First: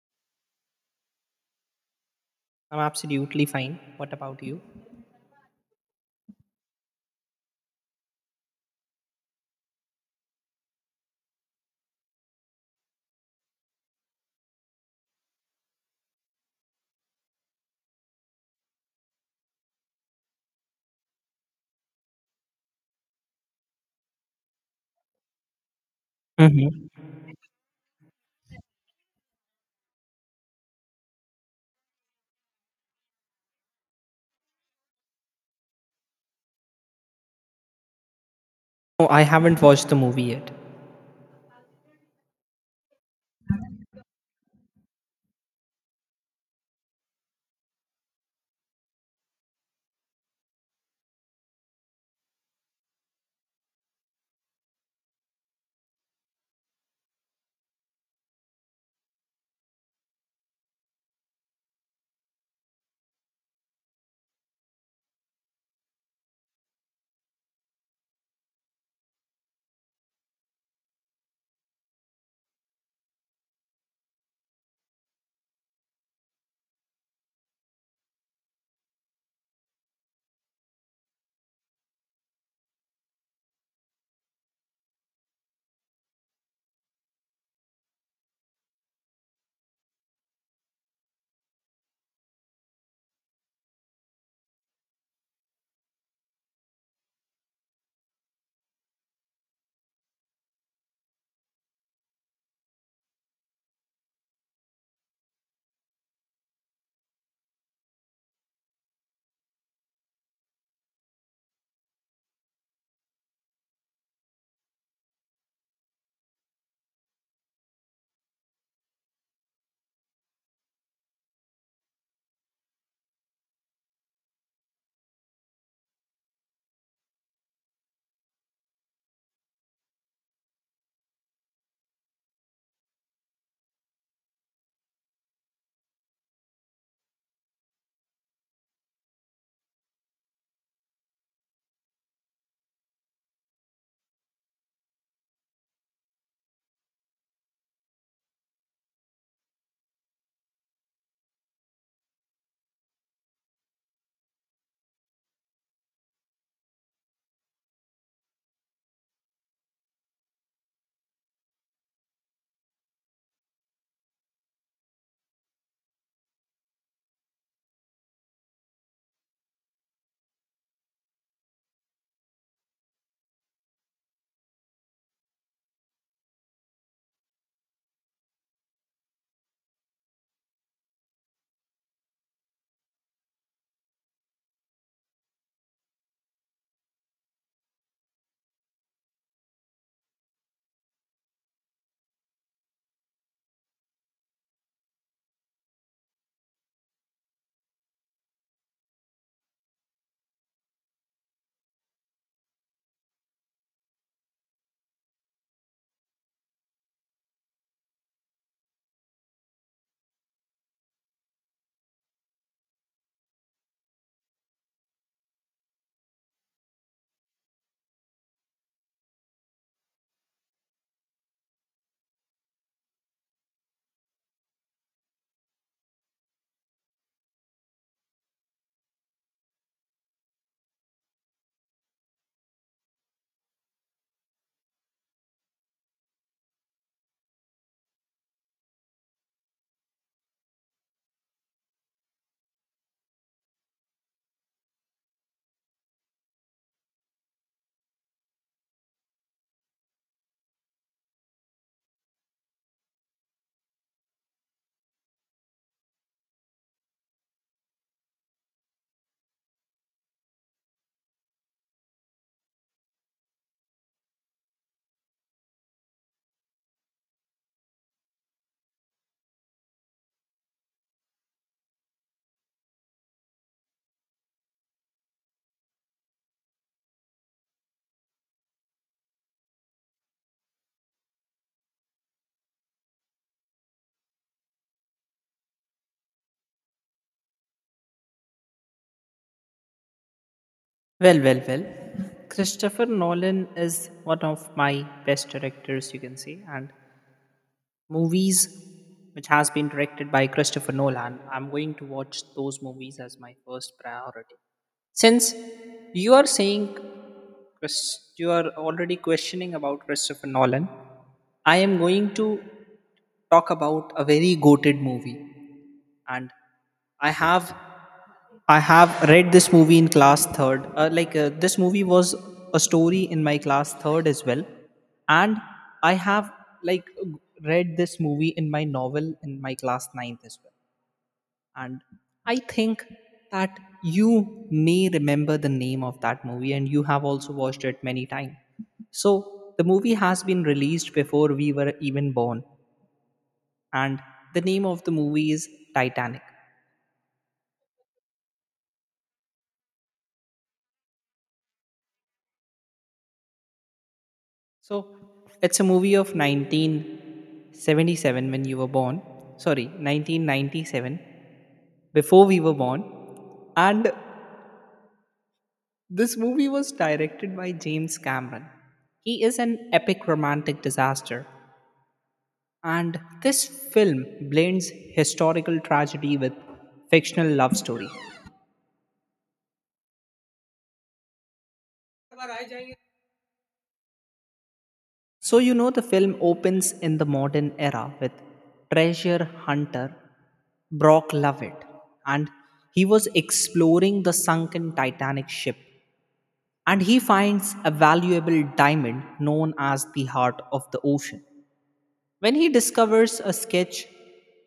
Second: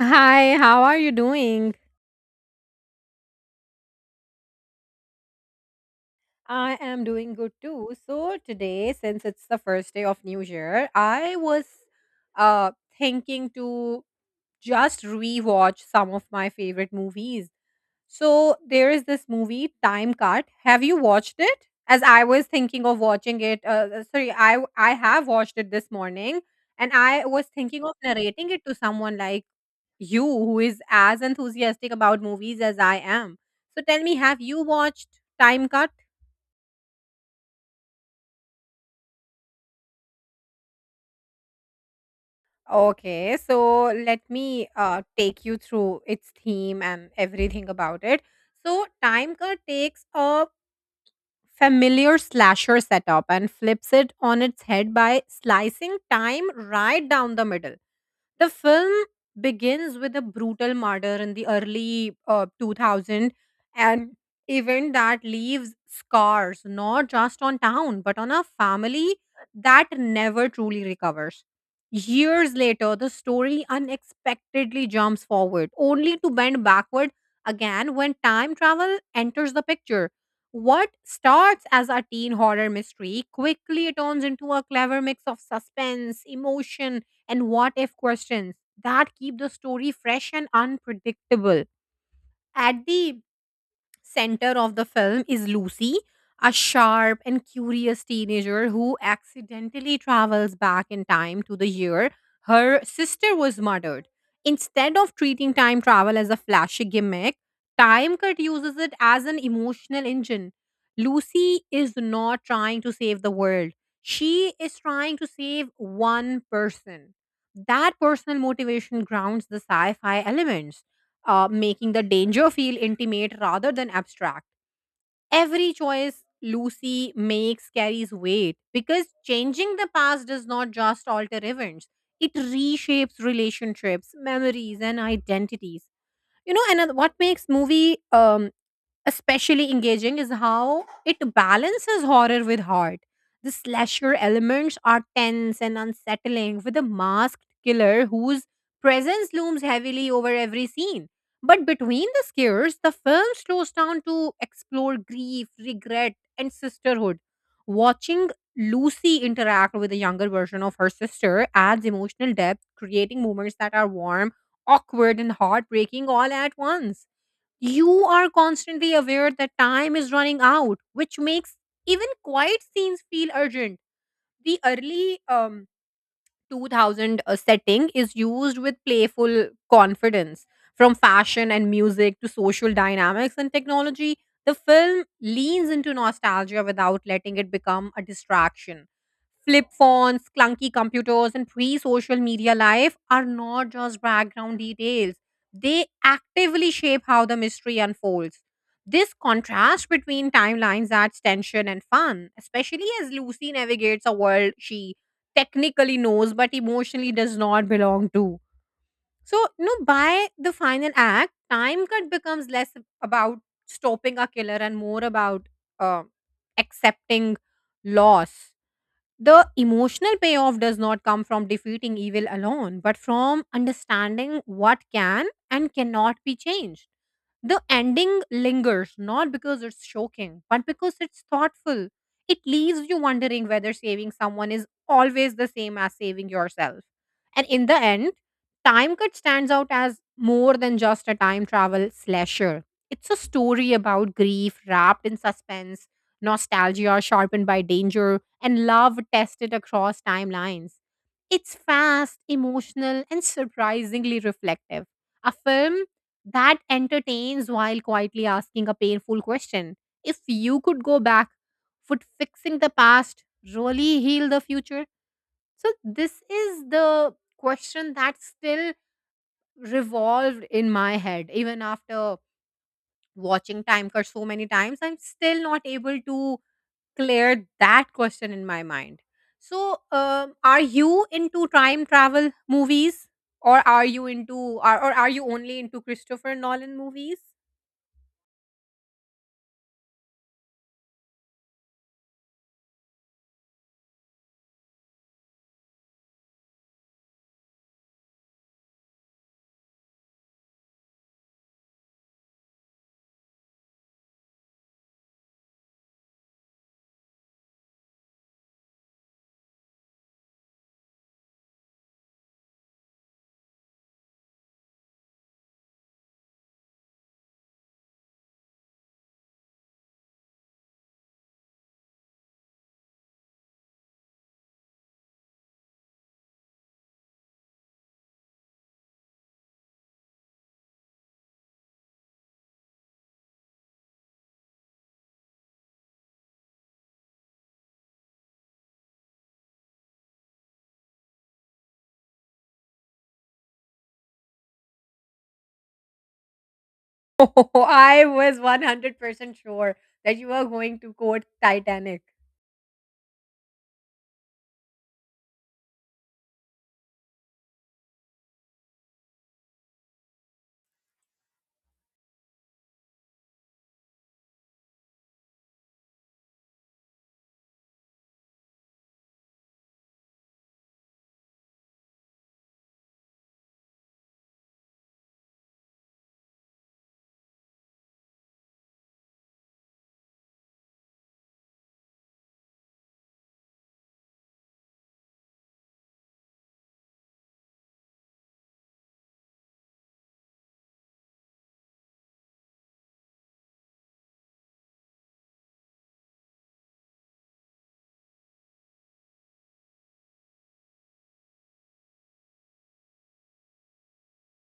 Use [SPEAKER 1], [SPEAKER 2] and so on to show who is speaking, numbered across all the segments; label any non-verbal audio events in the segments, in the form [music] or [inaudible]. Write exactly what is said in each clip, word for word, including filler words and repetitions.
[SPEAKER 1] Hi, how are you doing?
[SPEAKER 2] I'm absolutely fine. What about you?
[SPEAKER 1] I am doing good too. So today, since it's the first day of New Year, I was uh thinking to just rewatch some of my favorite movies. So there is this movie Time Cut. Have you watched it? As I was thinking of watching it, uh, uh, sorry, I I have watched it this morning, and
[SPEAKER 2] Mm-hmm.
[SPEAKER 1] I was thinking of narrating it to someone like you who is as enthusiastic about movies as I am. So tell me, have you watched Time Cut?
[SPEAKER 2] Oh, I haven't watched the movie yet.
[SPEAKER 1] Okay, so let me uh, take you through its theme and everything about it. So, Time Cut takes a familiar slasher setup and flips it on its head by slicing time right down the middle. The film begins with a brutal murder in the early uh, two thousand, an event that leaves scars not just on town but on a family that never truly recovers. Years later, the story unexpectedly jumps forward, only to bend backward again when time travel enters the picture. What starts as a teen horror mystery quickly turns into a clever mix of suspense, emotion, and what if questions that keep the story fresh and unpredictable. At the center of the film is Lucy, a sharp and curious teenager who accidentally travels back in time to the year her sister was murdered. Instead of treating time travel as a flashy gimmick, Time Cut uses it as an emotional engine. Lucy is not trying to save the world. She is trying to save one person. That personal motivation grounds the sci fi elements, uh, making the danger feel intimate rather than abstract. Every choice Lucy makes carries weight because changing the past does not just alter events, it reshapes relationships, memories, and identities. You know, and what makes movie um, especially engaging is how it balances horror with heart. The slasher elements are tense and unsettling, with a masked killer whose presence looms heavily over every scene. But between the scares, the film slows down to explore grief, regret, and sisterhood. Watching Lucy interact with a younger version of her sister adds emotional depth, creating moments that are warm, awkward, and heartbreaking all at once. You are constantly aware that time is running out, which makes even quiet scenes feel urgent. The early um two thousand uh, setting is used with playful confidence, from fashion and music to social dynamics and technology. The film leans into nostalgia without letting it become a distraction. Flip phones, clunky computers, and pre-social media life are not just background details, they actively shape how the mystery unfolds. This contrast between timelines adds tension and fun, especially as Lucy navigates a world she technically knows but emotionally does not belong to. So, you know, by the final act, Time Cut becomes less about stopping a killer and more about, uh, accepting loss. The emotional payoff does not come from defeating evil alone, but from understanding what can and cannot be changed. The ending lingers not because it's shocking, but because it's thoughtful. It leaves you wondering whether saving someone is always the same as saving yourself. And in the end, Time Cut stands out as more than just a time travel slasher. It's a story about grief wrapped in suspense, nostalgia sharpened by danger, and love tested across timelines. It's fast, emotional, and surprisingly reflective. A film that entertains while quietly asking a painful question. If you could go back, would fixing the past really heal the future? So, this is the question that still revolved in my head, even after watching Time Cut so many times. I'm still not able to cleared that question in my mind. So, um, are you into time travel movies, or are you into, or, or are you only into Christopher Nolan movies?
[SPEAKER 2] Well, well, well. Christopher Nolan is one of my best directors, you can say, and movies which has been directed by Christopher Nolan, I'm going to watch those movies as my first priority. Since you are saying Chris- you are already questioning about Christopher Nolan, I am going to talk about a very goated movie, and I have I have read this movie in class third. Uh, like uh, this movie was a story in my class third as well, and I have like read this movie in my novel in my class ninth as well. And I think that you may remember the name of that movie, and you have also watched it many times. So the movie has been released before we were even born, and the name of the movie is Titanic.
[SPEAKER 1] [laughs] Oh, I was one hundred percent sure that you were going to quote Titanic.
[SPEAKER 2] So it's a movie of nineteen seventy-seven, when you were born. Sorry, nineteen ninety-seven, before we were born. And this movie was directed by James Cameron. He is an epic romantic disaster. And this film blends historical tragedy with fictional love story. So, you know, the film opens in the modern era with treasure hunter Brock Lovett, and he was exploring the sunken Titanic ship. And he finds a valuable diamond known as the heart of the ocean. When he discovers a sketch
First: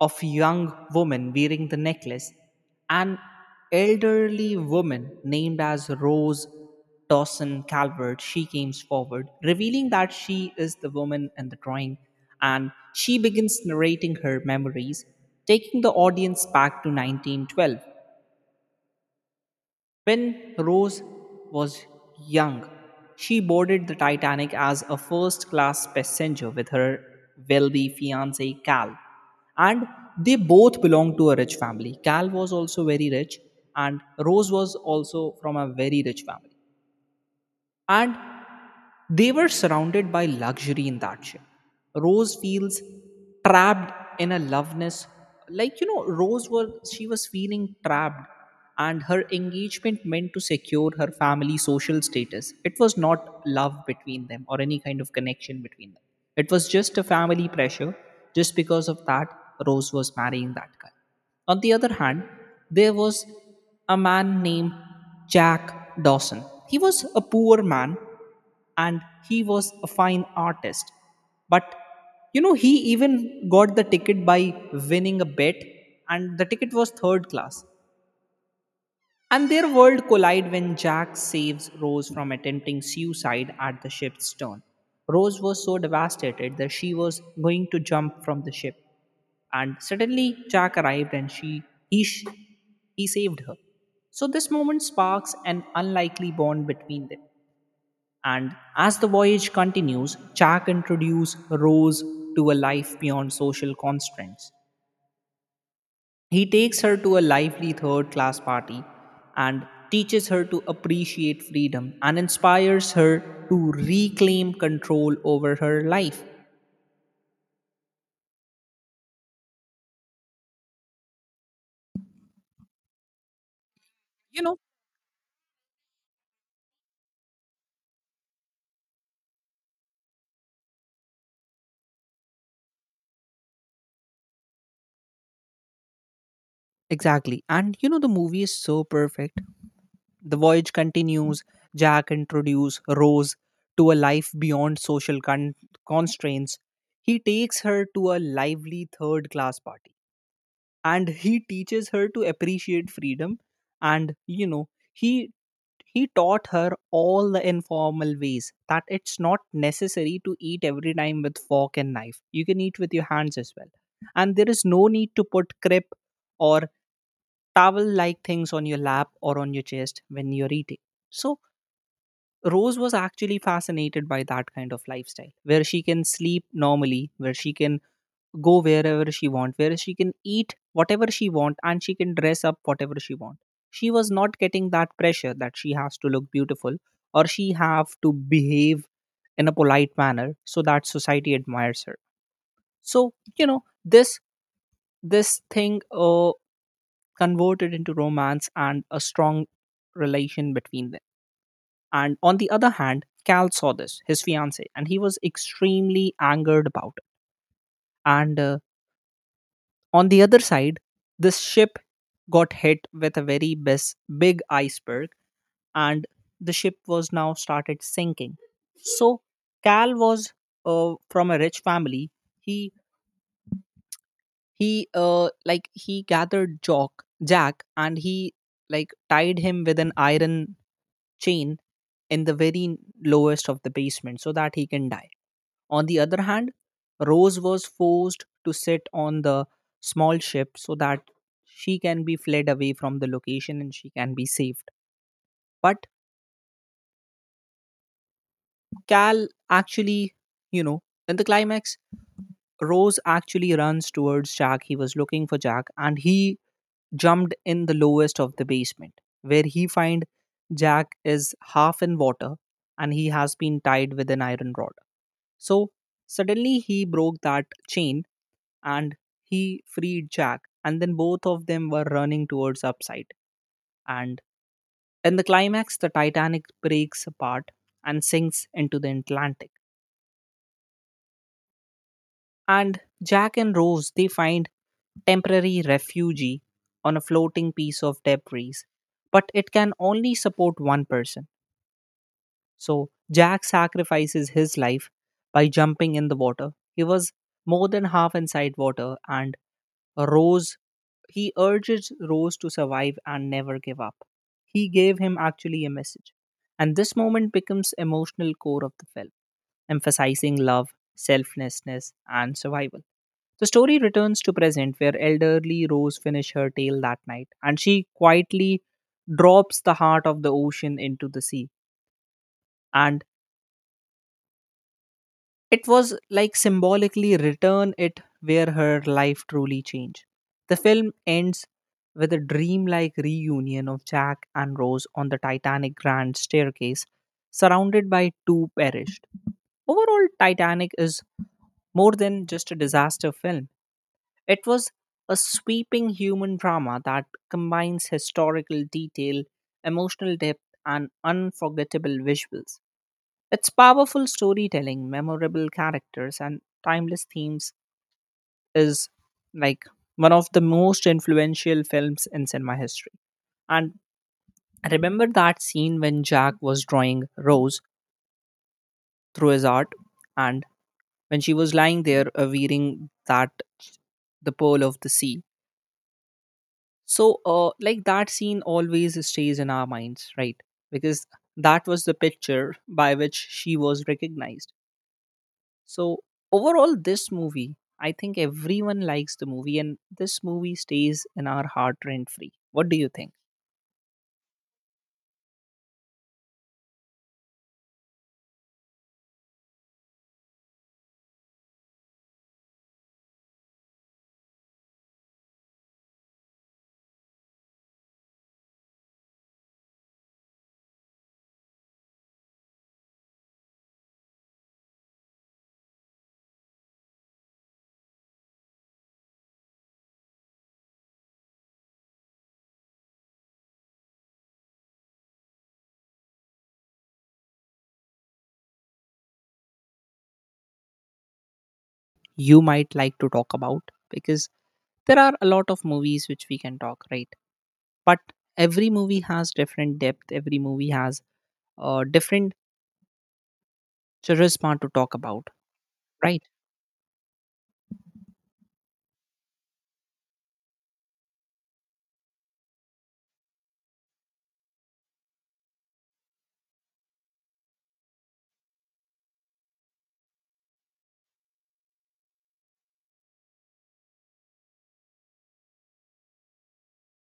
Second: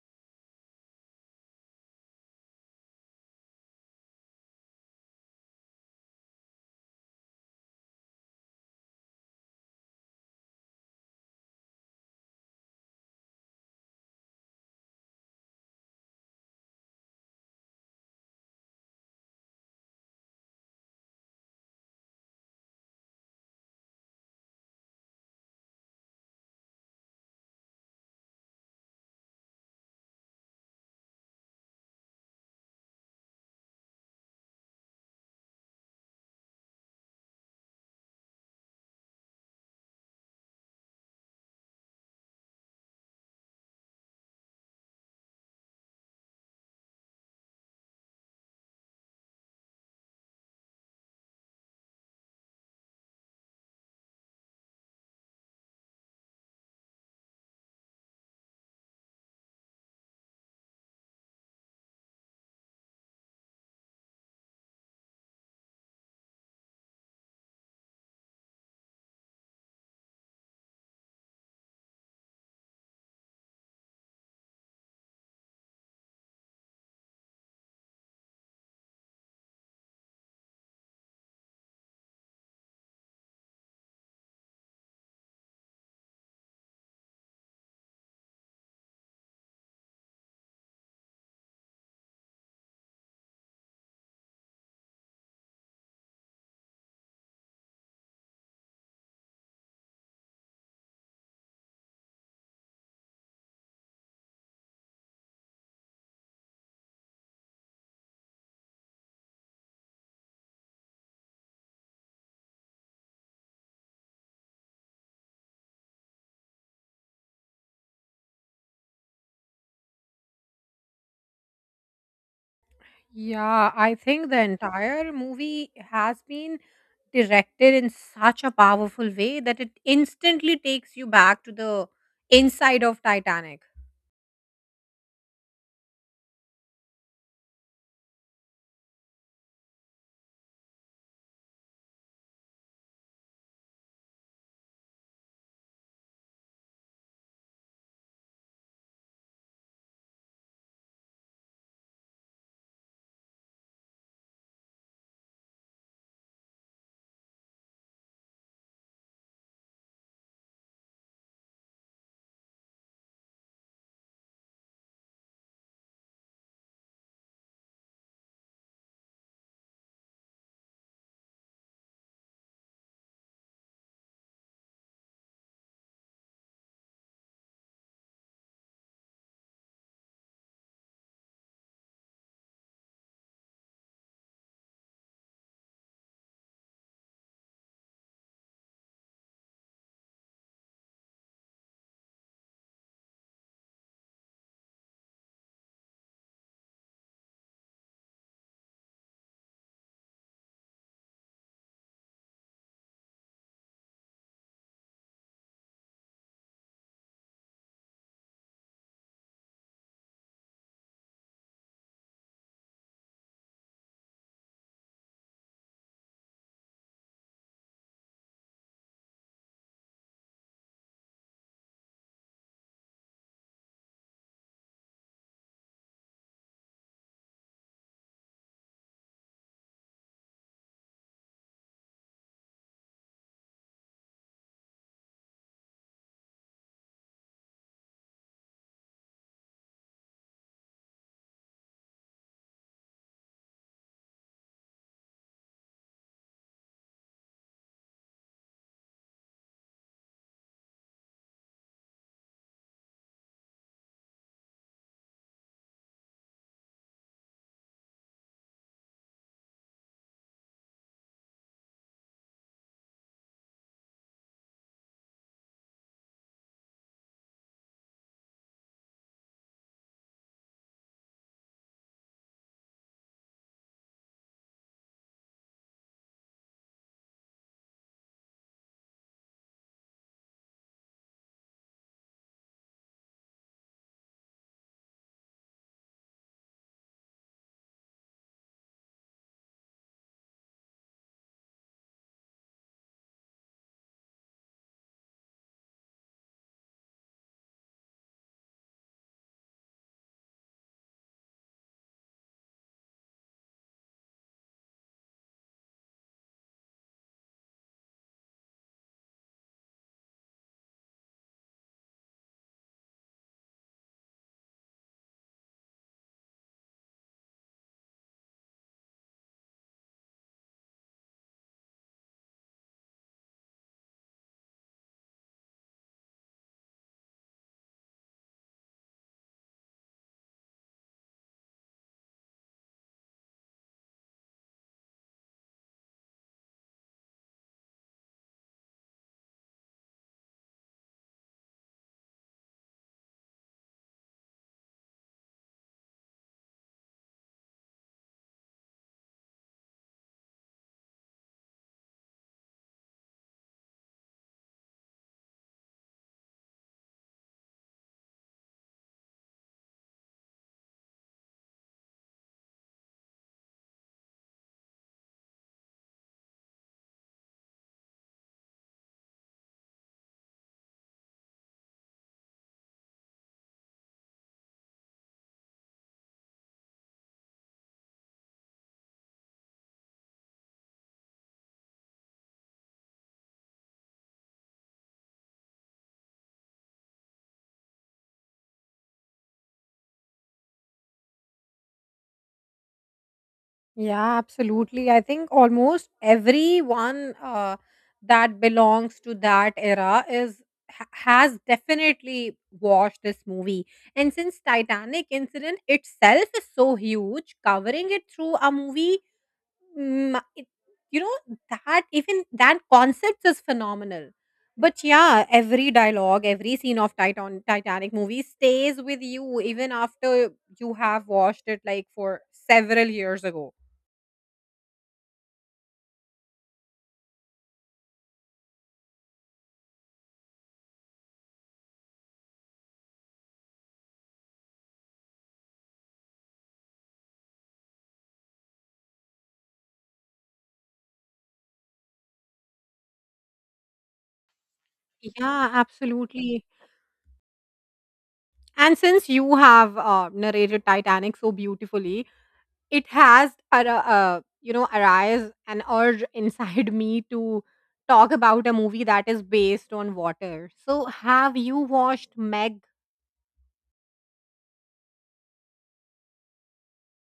[SPEAKER 2] of young woman wearing the necklace, an elderly woman named as Rose Dawson Calvert, she comes forward, revealing that she is the woman in the drawing, and she begins narrating her memories, taking the audience back to nineteen twelve. When Rose was young, she boarded the Titanic as a first class passenger with her wealthy fiance Cal. And they both belonged to a rich family. Cal was also very rich, and Rose was also from a very rich family. And they were surrounded by luxury in that ship. Rose feels trapped in a loveness. Like, you know, Rose was she was feeling trapped, and her engagement meant to secure her family social status. It was not love between them or any kind of connection between them. It was just a family pressure. Just because of that, Rose was marrying that guy. On the other hand, there was a man named Jack Dawson. He was a poor man and he was a fine artist. But you know, he even got the ticket by winning a bet, and the ticket was third class. And their world collide when Jack saves Rose from attempting suicide at the ship's stern. Rose was so devastated that she was going to jump from the ship. And suddenly Jack arrived and she he, sh- he saved her. So this moment sparks an unlikely bond between them. And as the voyage continues, Jack introduces Rose to a life beyond social constraints. He takes her to a lively third class party and teaches her to appreciate freedom and inspires her to reclaim control over her life.
[SPEAKER 1] Yeah, I think the
[SPEAKER 2] You know,
[SPEAKER 1] entire movie has been directed in such a powerful way that it instantly takes you back to the inside of Titanic.
[SPEAKER 2] exactly. And you know, the movie is so perfect. The voyage continues. Jack introduces Rose to a life beyond social con- constraints. He takes her to a lively third class party and he teaches her to appreciate freedom, and you know, he he taught her all the informal ways, that it's not necessary to eat every time with fork and knife, you can eat with your hands as well, and there is no need to put crib or towel like things on your lap or on your chest when you're eating. So Rose was actually fascinated by that kind of lifestyle, where she can sleep normally, where she can go wherever she want, where she can eat whatever she want, and she can dress up whatever she want. She was not getting that pressure that she has to look beautiful or she have to behave in a polite manner so that society admires her. So you know, this this thing uh, converted into romance and a strong relation between them. And on the other hand, Cal saw this his fiance and he was extremely angered about it. And uh, On the other side, this ship got hit with a very bis- big iceberg, and the ship was now started sinking. So Cal was uh, from a rich family. He he uh, like he gathered Jock Jack and he like tied him with an iron chain in the very lowest of the basement so that he can die. On the other hand, Rose was forced to sit on the small ship so that she can be fled away from the location and she can be saved. But Cal actually, you know, in the climax, Rose actually runs towards Jack. He was looking for Jack and he jumped in the lowest of the basement, where he find Jack is half in water and he has been tied with an iron rod. So suddenly he broke that chain and he freed Jack, and then both of them were running towards upside. And in the climax, the Titanic breaks apart and sinks into the Atlantic. And Jack and Rose they find temporary refuge on a floating piece of debris, but it can only support one person. So Jack sacrifices his life by jumping in the water. He was more than half inside water, and Rose he urges Rose to survive and never give up. He gave him actually a message, and this moment becomes emotional core of the film, emphasizing love, selflessness, and survival. The story returns to present where elderly Rose finish her tale that night and she quietly drops the heart of the ocean into the sea. And it was like symbolically return it where her life truly changed. The film ends with a dreamlike reunion of Jack and Rose on the Titanic Grand Staircase, surrounded by two perished. Overall, Titanic is more than just a disaster film. It was a sweeping human drama that combines historical detail, emotional depth, and unforgettable visuals. Its powerful storytelling, memorable characters, and timeless themes is like one of the most influential films in cinema history. And I remember that scene when Jack was drawing Rose through his art, and when she was lying there, uh, wearing that the pearl of the sea. So, uh, like that scene always stays in our minds, right? Because that was the picture by which she was recognized. So, overall, this movie, I think everyone likes the movie, and this movie stays in our heart rent free. What do you think?
[SPEAKER 1] Yeah, absolutely. I think almost everyone, uh, that belongs to that era, is ha- has definitely watched this movie. And since Titanic incident itself is so huge, covering it through a movie, mm, it, you know that even that concept is phenomenal. But yeah, every dialogue, every scene of Titan Titanic movie stays with you even after you have watched it like for several years ago.
[SPEAKER 2] You might like to talk about, because there are a lot of movies which we can talk, right? But every movie has different depth. Every movie has uh, different charisma to talk about,
[SPEAKER 1] Yeah,
[SPEAKER 2] right?
[SPEAKER 1] absolutely. And since you have uh, narrated Titanic so beautifully, it has ar- uh, uh, you know arise an urge [laughs] inside me to talk about a movie that is based on water. So, have you watched Meg?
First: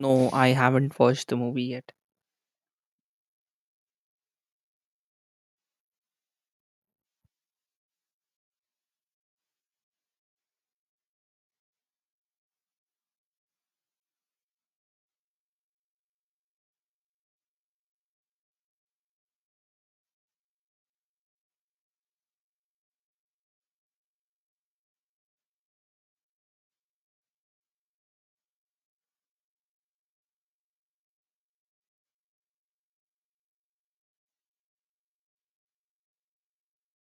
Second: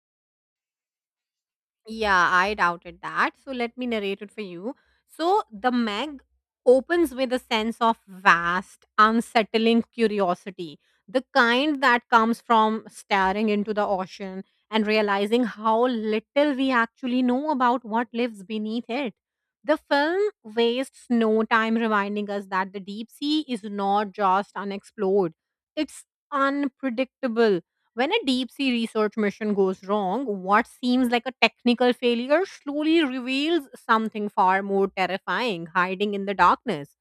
[SPEAKER 2] No, I haven't watched the movie yet.
[SPEAKER 1] Yeah, I doubted that. So let me narrate it for you. So the Meg opens with a sense of vast, unsettling curiosity, the kind that comes from staring into the ocean and realizing how little we actually know about what lives beneath it. The film wastes no time reminding us that the deep sea is not just unexplored, it's unpredictable. When a deep sea research mission goes wrong, what seems like a technical failure slowly reveals something far more terrifying hiding in the darkness.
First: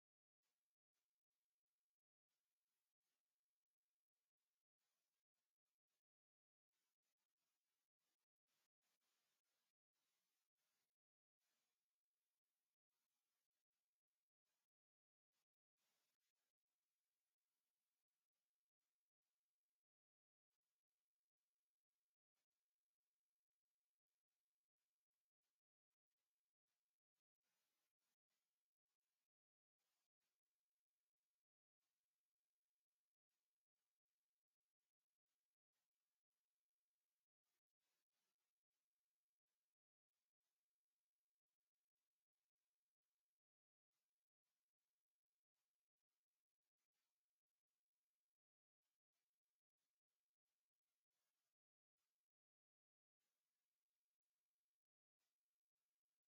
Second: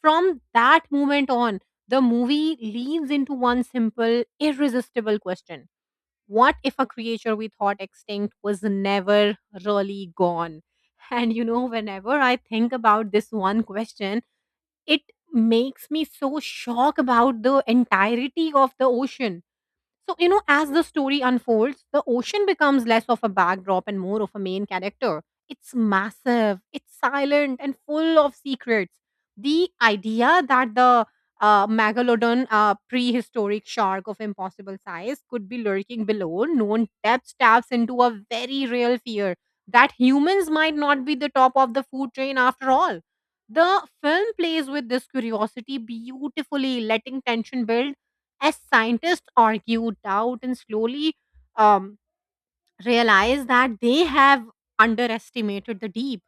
[SPEAKER 1] From that moment on, the movie leans into one simple, irresistible question: What if a creature we thought extinct was never really gone? [laughs] And you know, whenever I think about this one question, it makes me so shocked about the entirety of the ocean. So, you know, as the story unfolds, the ocean becomes less of a backdrop and more of a main character. It's massive, it's silent, and full of secrets. The idea that the, uh, megalodon, uh, prehistoric shark of impossible size, could be lurking below known depths taps into a very real fear that humans might not be the top of the food chain after all. The film plays with this curiosity beautifully, letting tension build as scientists argued, doubt, and slowly, um, realized that they have underestimated the deep.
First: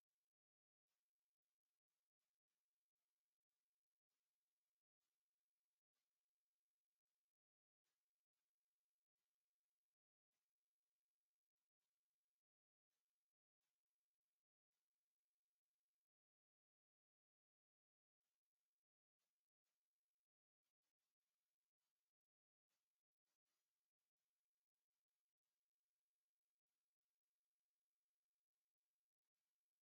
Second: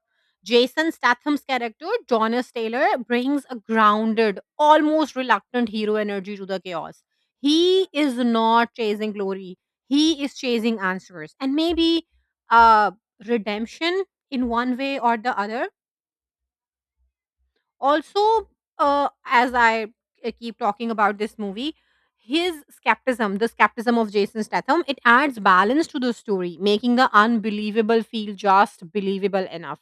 [SPEAKER 1] Jason Statham's character, Jonas Taylor, brings a grounded, almost reluctant hero energy to the chaos. He is not chasing glory, he is chasing answers and maybe, uh, redemption in one way or the other. Also, uh, as I uh, keep talking about this movie, his skepticism, the skepticism of Jason Statham, it adds balance to the story, making the unbelievable feel just believable enough.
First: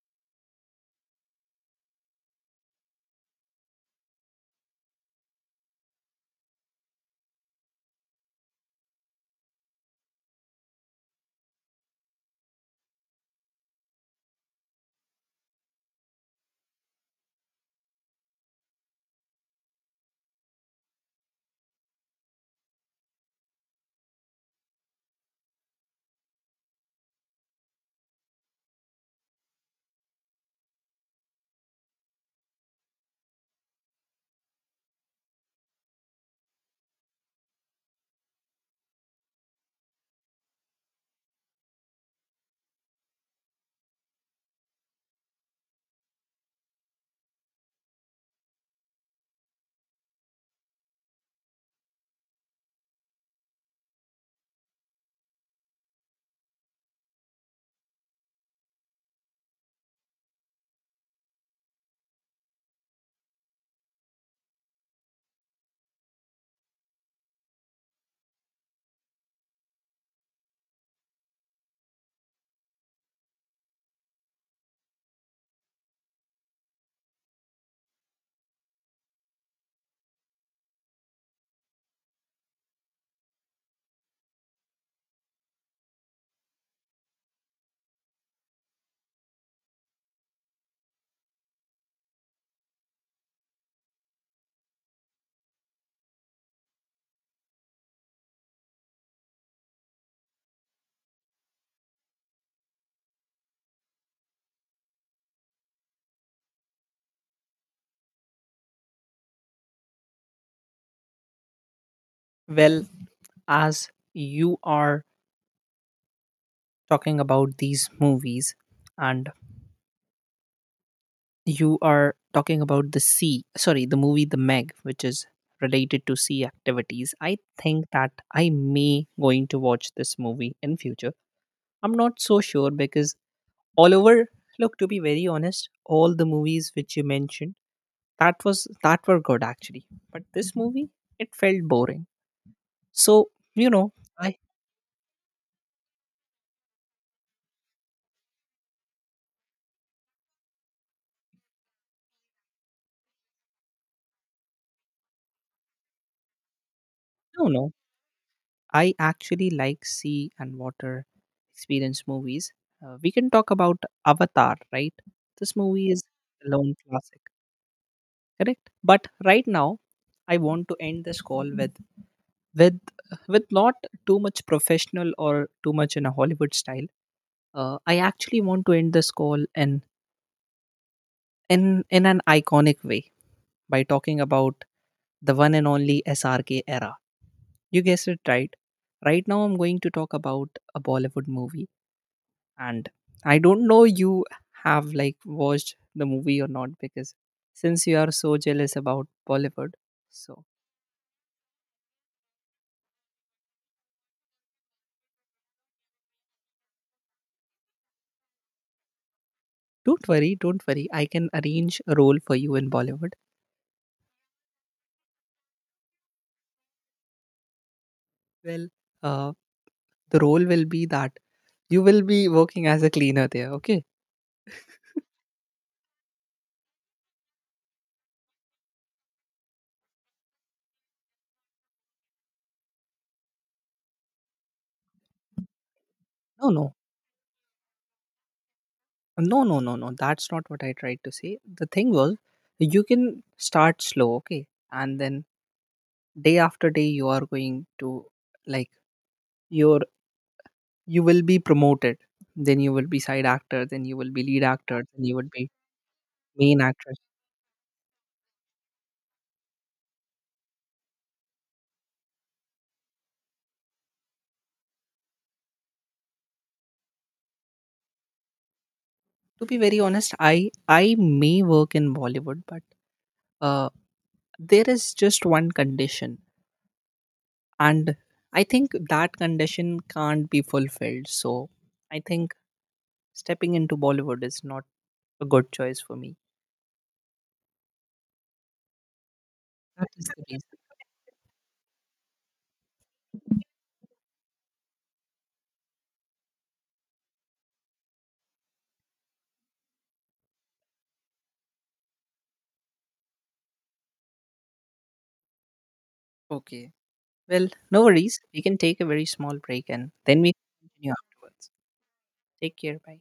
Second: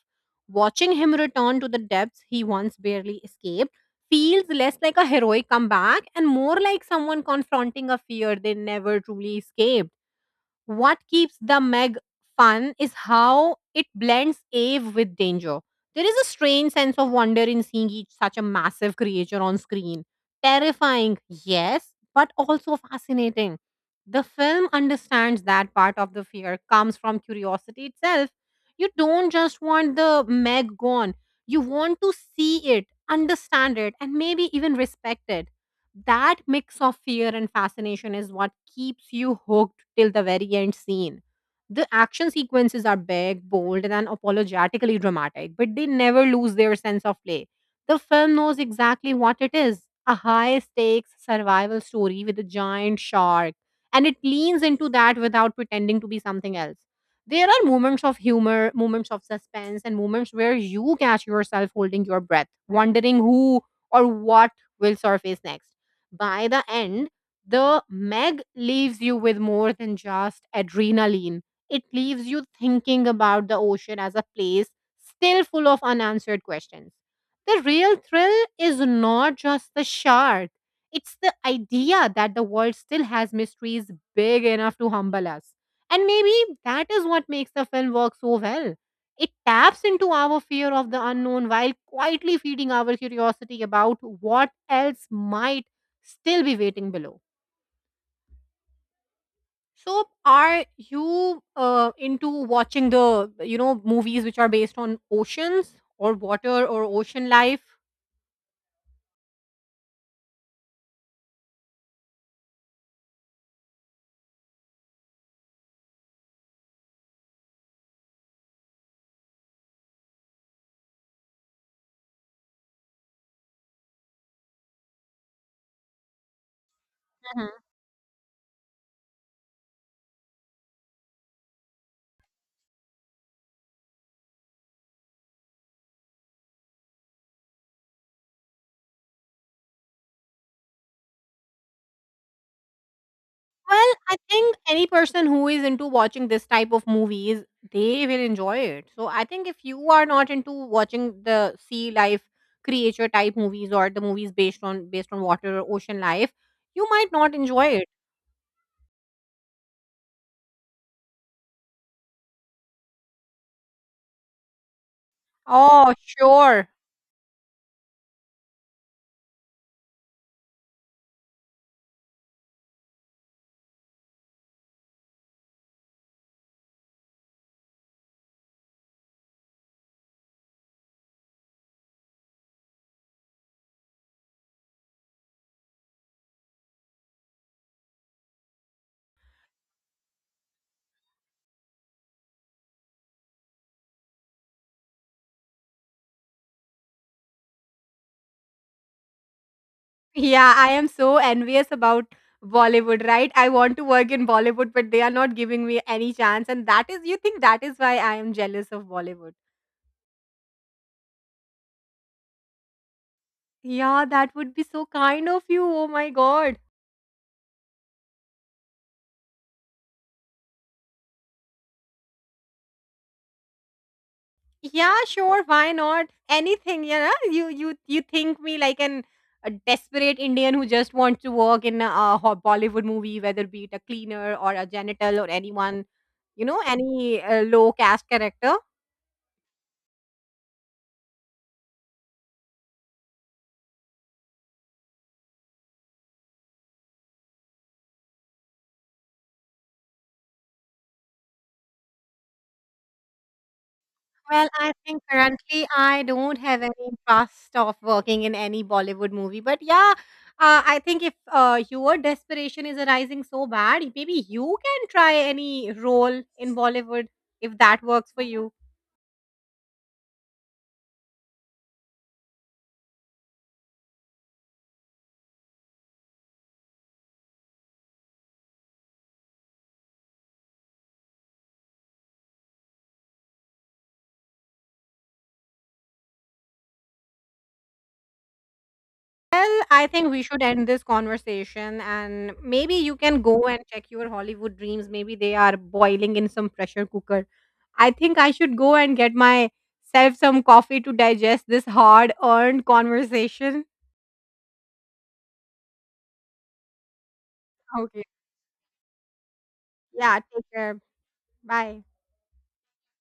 [SPEAKER 1] Watching him return to the depths he once barely escaped feels less like a heroic comeback and more like someone confronting a fear they never truly escaped. What keeps the Meg fun is how it blends awe with danger. There is a strange sense of wonder in seeing each such a massive creature on screen. Terrifying, yes, but also fascinating. The film understands that part of the fear comes from curiosity itself. You don't just want the Meg gone, you want to see it, understand it, and maybe even respect it. That mix of fear and fascination is what keeps you hooked till the very end scene. The action sequences are big, bold, and apologetically dramatic, but they never lose their sense of play. The film knows exactly what it is, a high stakes survival story with a giant shark, and it leans into that without pretending to be something else. There are moments of humor, moments of suspense, and moments where you catch yourself holding your breath, wondering who or what will surface next. By the end, the Meg leaves you with more than just adrenaline. It leaves you thinking about the ocean as a place still full of unanswered questions. The real thrill is not just the shark, it's the idea that the world still has mysteries big enough to humble us. And maybe that is what makes the film work so well. It taps into our fear of the unknown while quietly feeding our curiosity about what else might still be waiting below. So, are you uh, into watching the you know movies which are based on oceans or water or ocean life?
[SPEAKER 2] Well, as you are talking about these movies and you are talking about the sea, sorry, the movie The Meg, which is related to sea activities, I
[SPEAKER 1] Mhm.
[SPEAKER 2] think that I may going to watch this movie in future. I'm not so sure because all over, look, to be very honest, all the movies which you mentioned, that was that were good actually. But this movie, it felt boring. So, you
[SPEAKER 1] Well,
[SPEAKER 2] know,
[SPEAKER 1] I
[SPEAKER 2] I
[SPEAKER 1] think any person who is into watching this type of movies, they will enjoy it. So I think if you are not into watching the sea life creature type movies or the movies based on based on water or ocean life, you might not
[SPEAKER 2] don't
[SPEAKER 1] enjoy
[SPEAKER 2] know.
[SPEAKER 1] it.
[SPEAKER 2] I actually like sea and water experience movies. Uh, we can talk about Avatar, right? This movie
[SPEAKER 1] Oh,
[SPEAKER 2] is a
[SPEAKER 1] sure.
[SPEAKER 2] lone classic, correct? But right now, I want to end this call with with with not too much professional or too much in a Hollywood style. Uh, I actually want to end this call in in in an iconic way by talking about the one and only S R K era. You guessed it right. Right now, I'm going to talk about a Bollywood movie, and I don't know you have like watched the movie or not, because since you are so jealous about Bollywood, so
[SPEAKER 1] Yeah, I am so envious about Bollywood, right? I want to work in Bollywood, but they are not giving me any chance. And that is, you think that is why I am jealous of Bollywood.
[SPEAKER 2] don't worry, don't worry. I can arrange a role for you in Bollywood.
[SPEAKER 1] Yeah, that would be so kind of you. Oh my God.
[SPEAKER 2] Well, uh, the role will be that you will be working as a cleaner there. Okay?
[SPEAKER 1] Yeah, sure, why not? Anything, you know. You you you think me like an a desperate Indian who just wants to work in a ho- Bollywood movie, whether be it a cleaner or a genital or anyone, you
[SPEAKER 2] No,
[SPEAKER 1] know,
[SPEAKER 2] no,
[SPEAKER 1] any uh, low caste character.
[SPEAKER 2] no, no, no, no. That's not what I tried to say. The thing was, you can start slow, okay, and then day after day you are going to like your you will be promoted, then you will be side actor, then you will be lead
[SPEAKER 1] Well, I
[SPEAKER 2] actor,
[SPEAKER 1] think
[SPEAKER 2] then you will be
[SPEAKER 1] currently I don't
[SPEAKER 2] main
[SPEAKER 1] have any
[SPEAKER 2] actress.
[SPEAKER 1] trust of working in any Bollywood movie. But yeah, uh, I think if, uh, your desperation is arising so bad, maybe you can try any role in Bollywood if that works for you.
[SPEAKER 2] To be very honest, i i may work in Bollywood, but uh, there is just one condition, and I think that condition can't be fulfilled. So I think stepping into Bollywood is not a good choice for me.
[SPEAKER 1] Well, I
[SPEAKER 2] That is
[SPEAKER 1] think
[SPEAKER 2] the
[SPEAKER 1] we
[SPEAKER 2] reason.
[SPEAKER 1] should end this conversation and maybe you can go and check your Hollywood dreams. Maybe they are boiling in some pressure cooker. I think I should go and get myself some coffee to digest this hard earned conversation. [laughs]
[SPEAKER 2] Okay, well, no
[SPEAKER 1] Okay.
[SPEAKER 2] worries, we can take a very small break and
[SPEAKER 1] Yeah,
[SPEAKER 2] then we
[SPEAKER 1] take
[SPEAKER 2] can
[SPEAKER 1] care.
[SPEAKER 2] continue afterwards.
[SPEAKER 1] Bye.
[SPEAKER 2] Take care. Bye.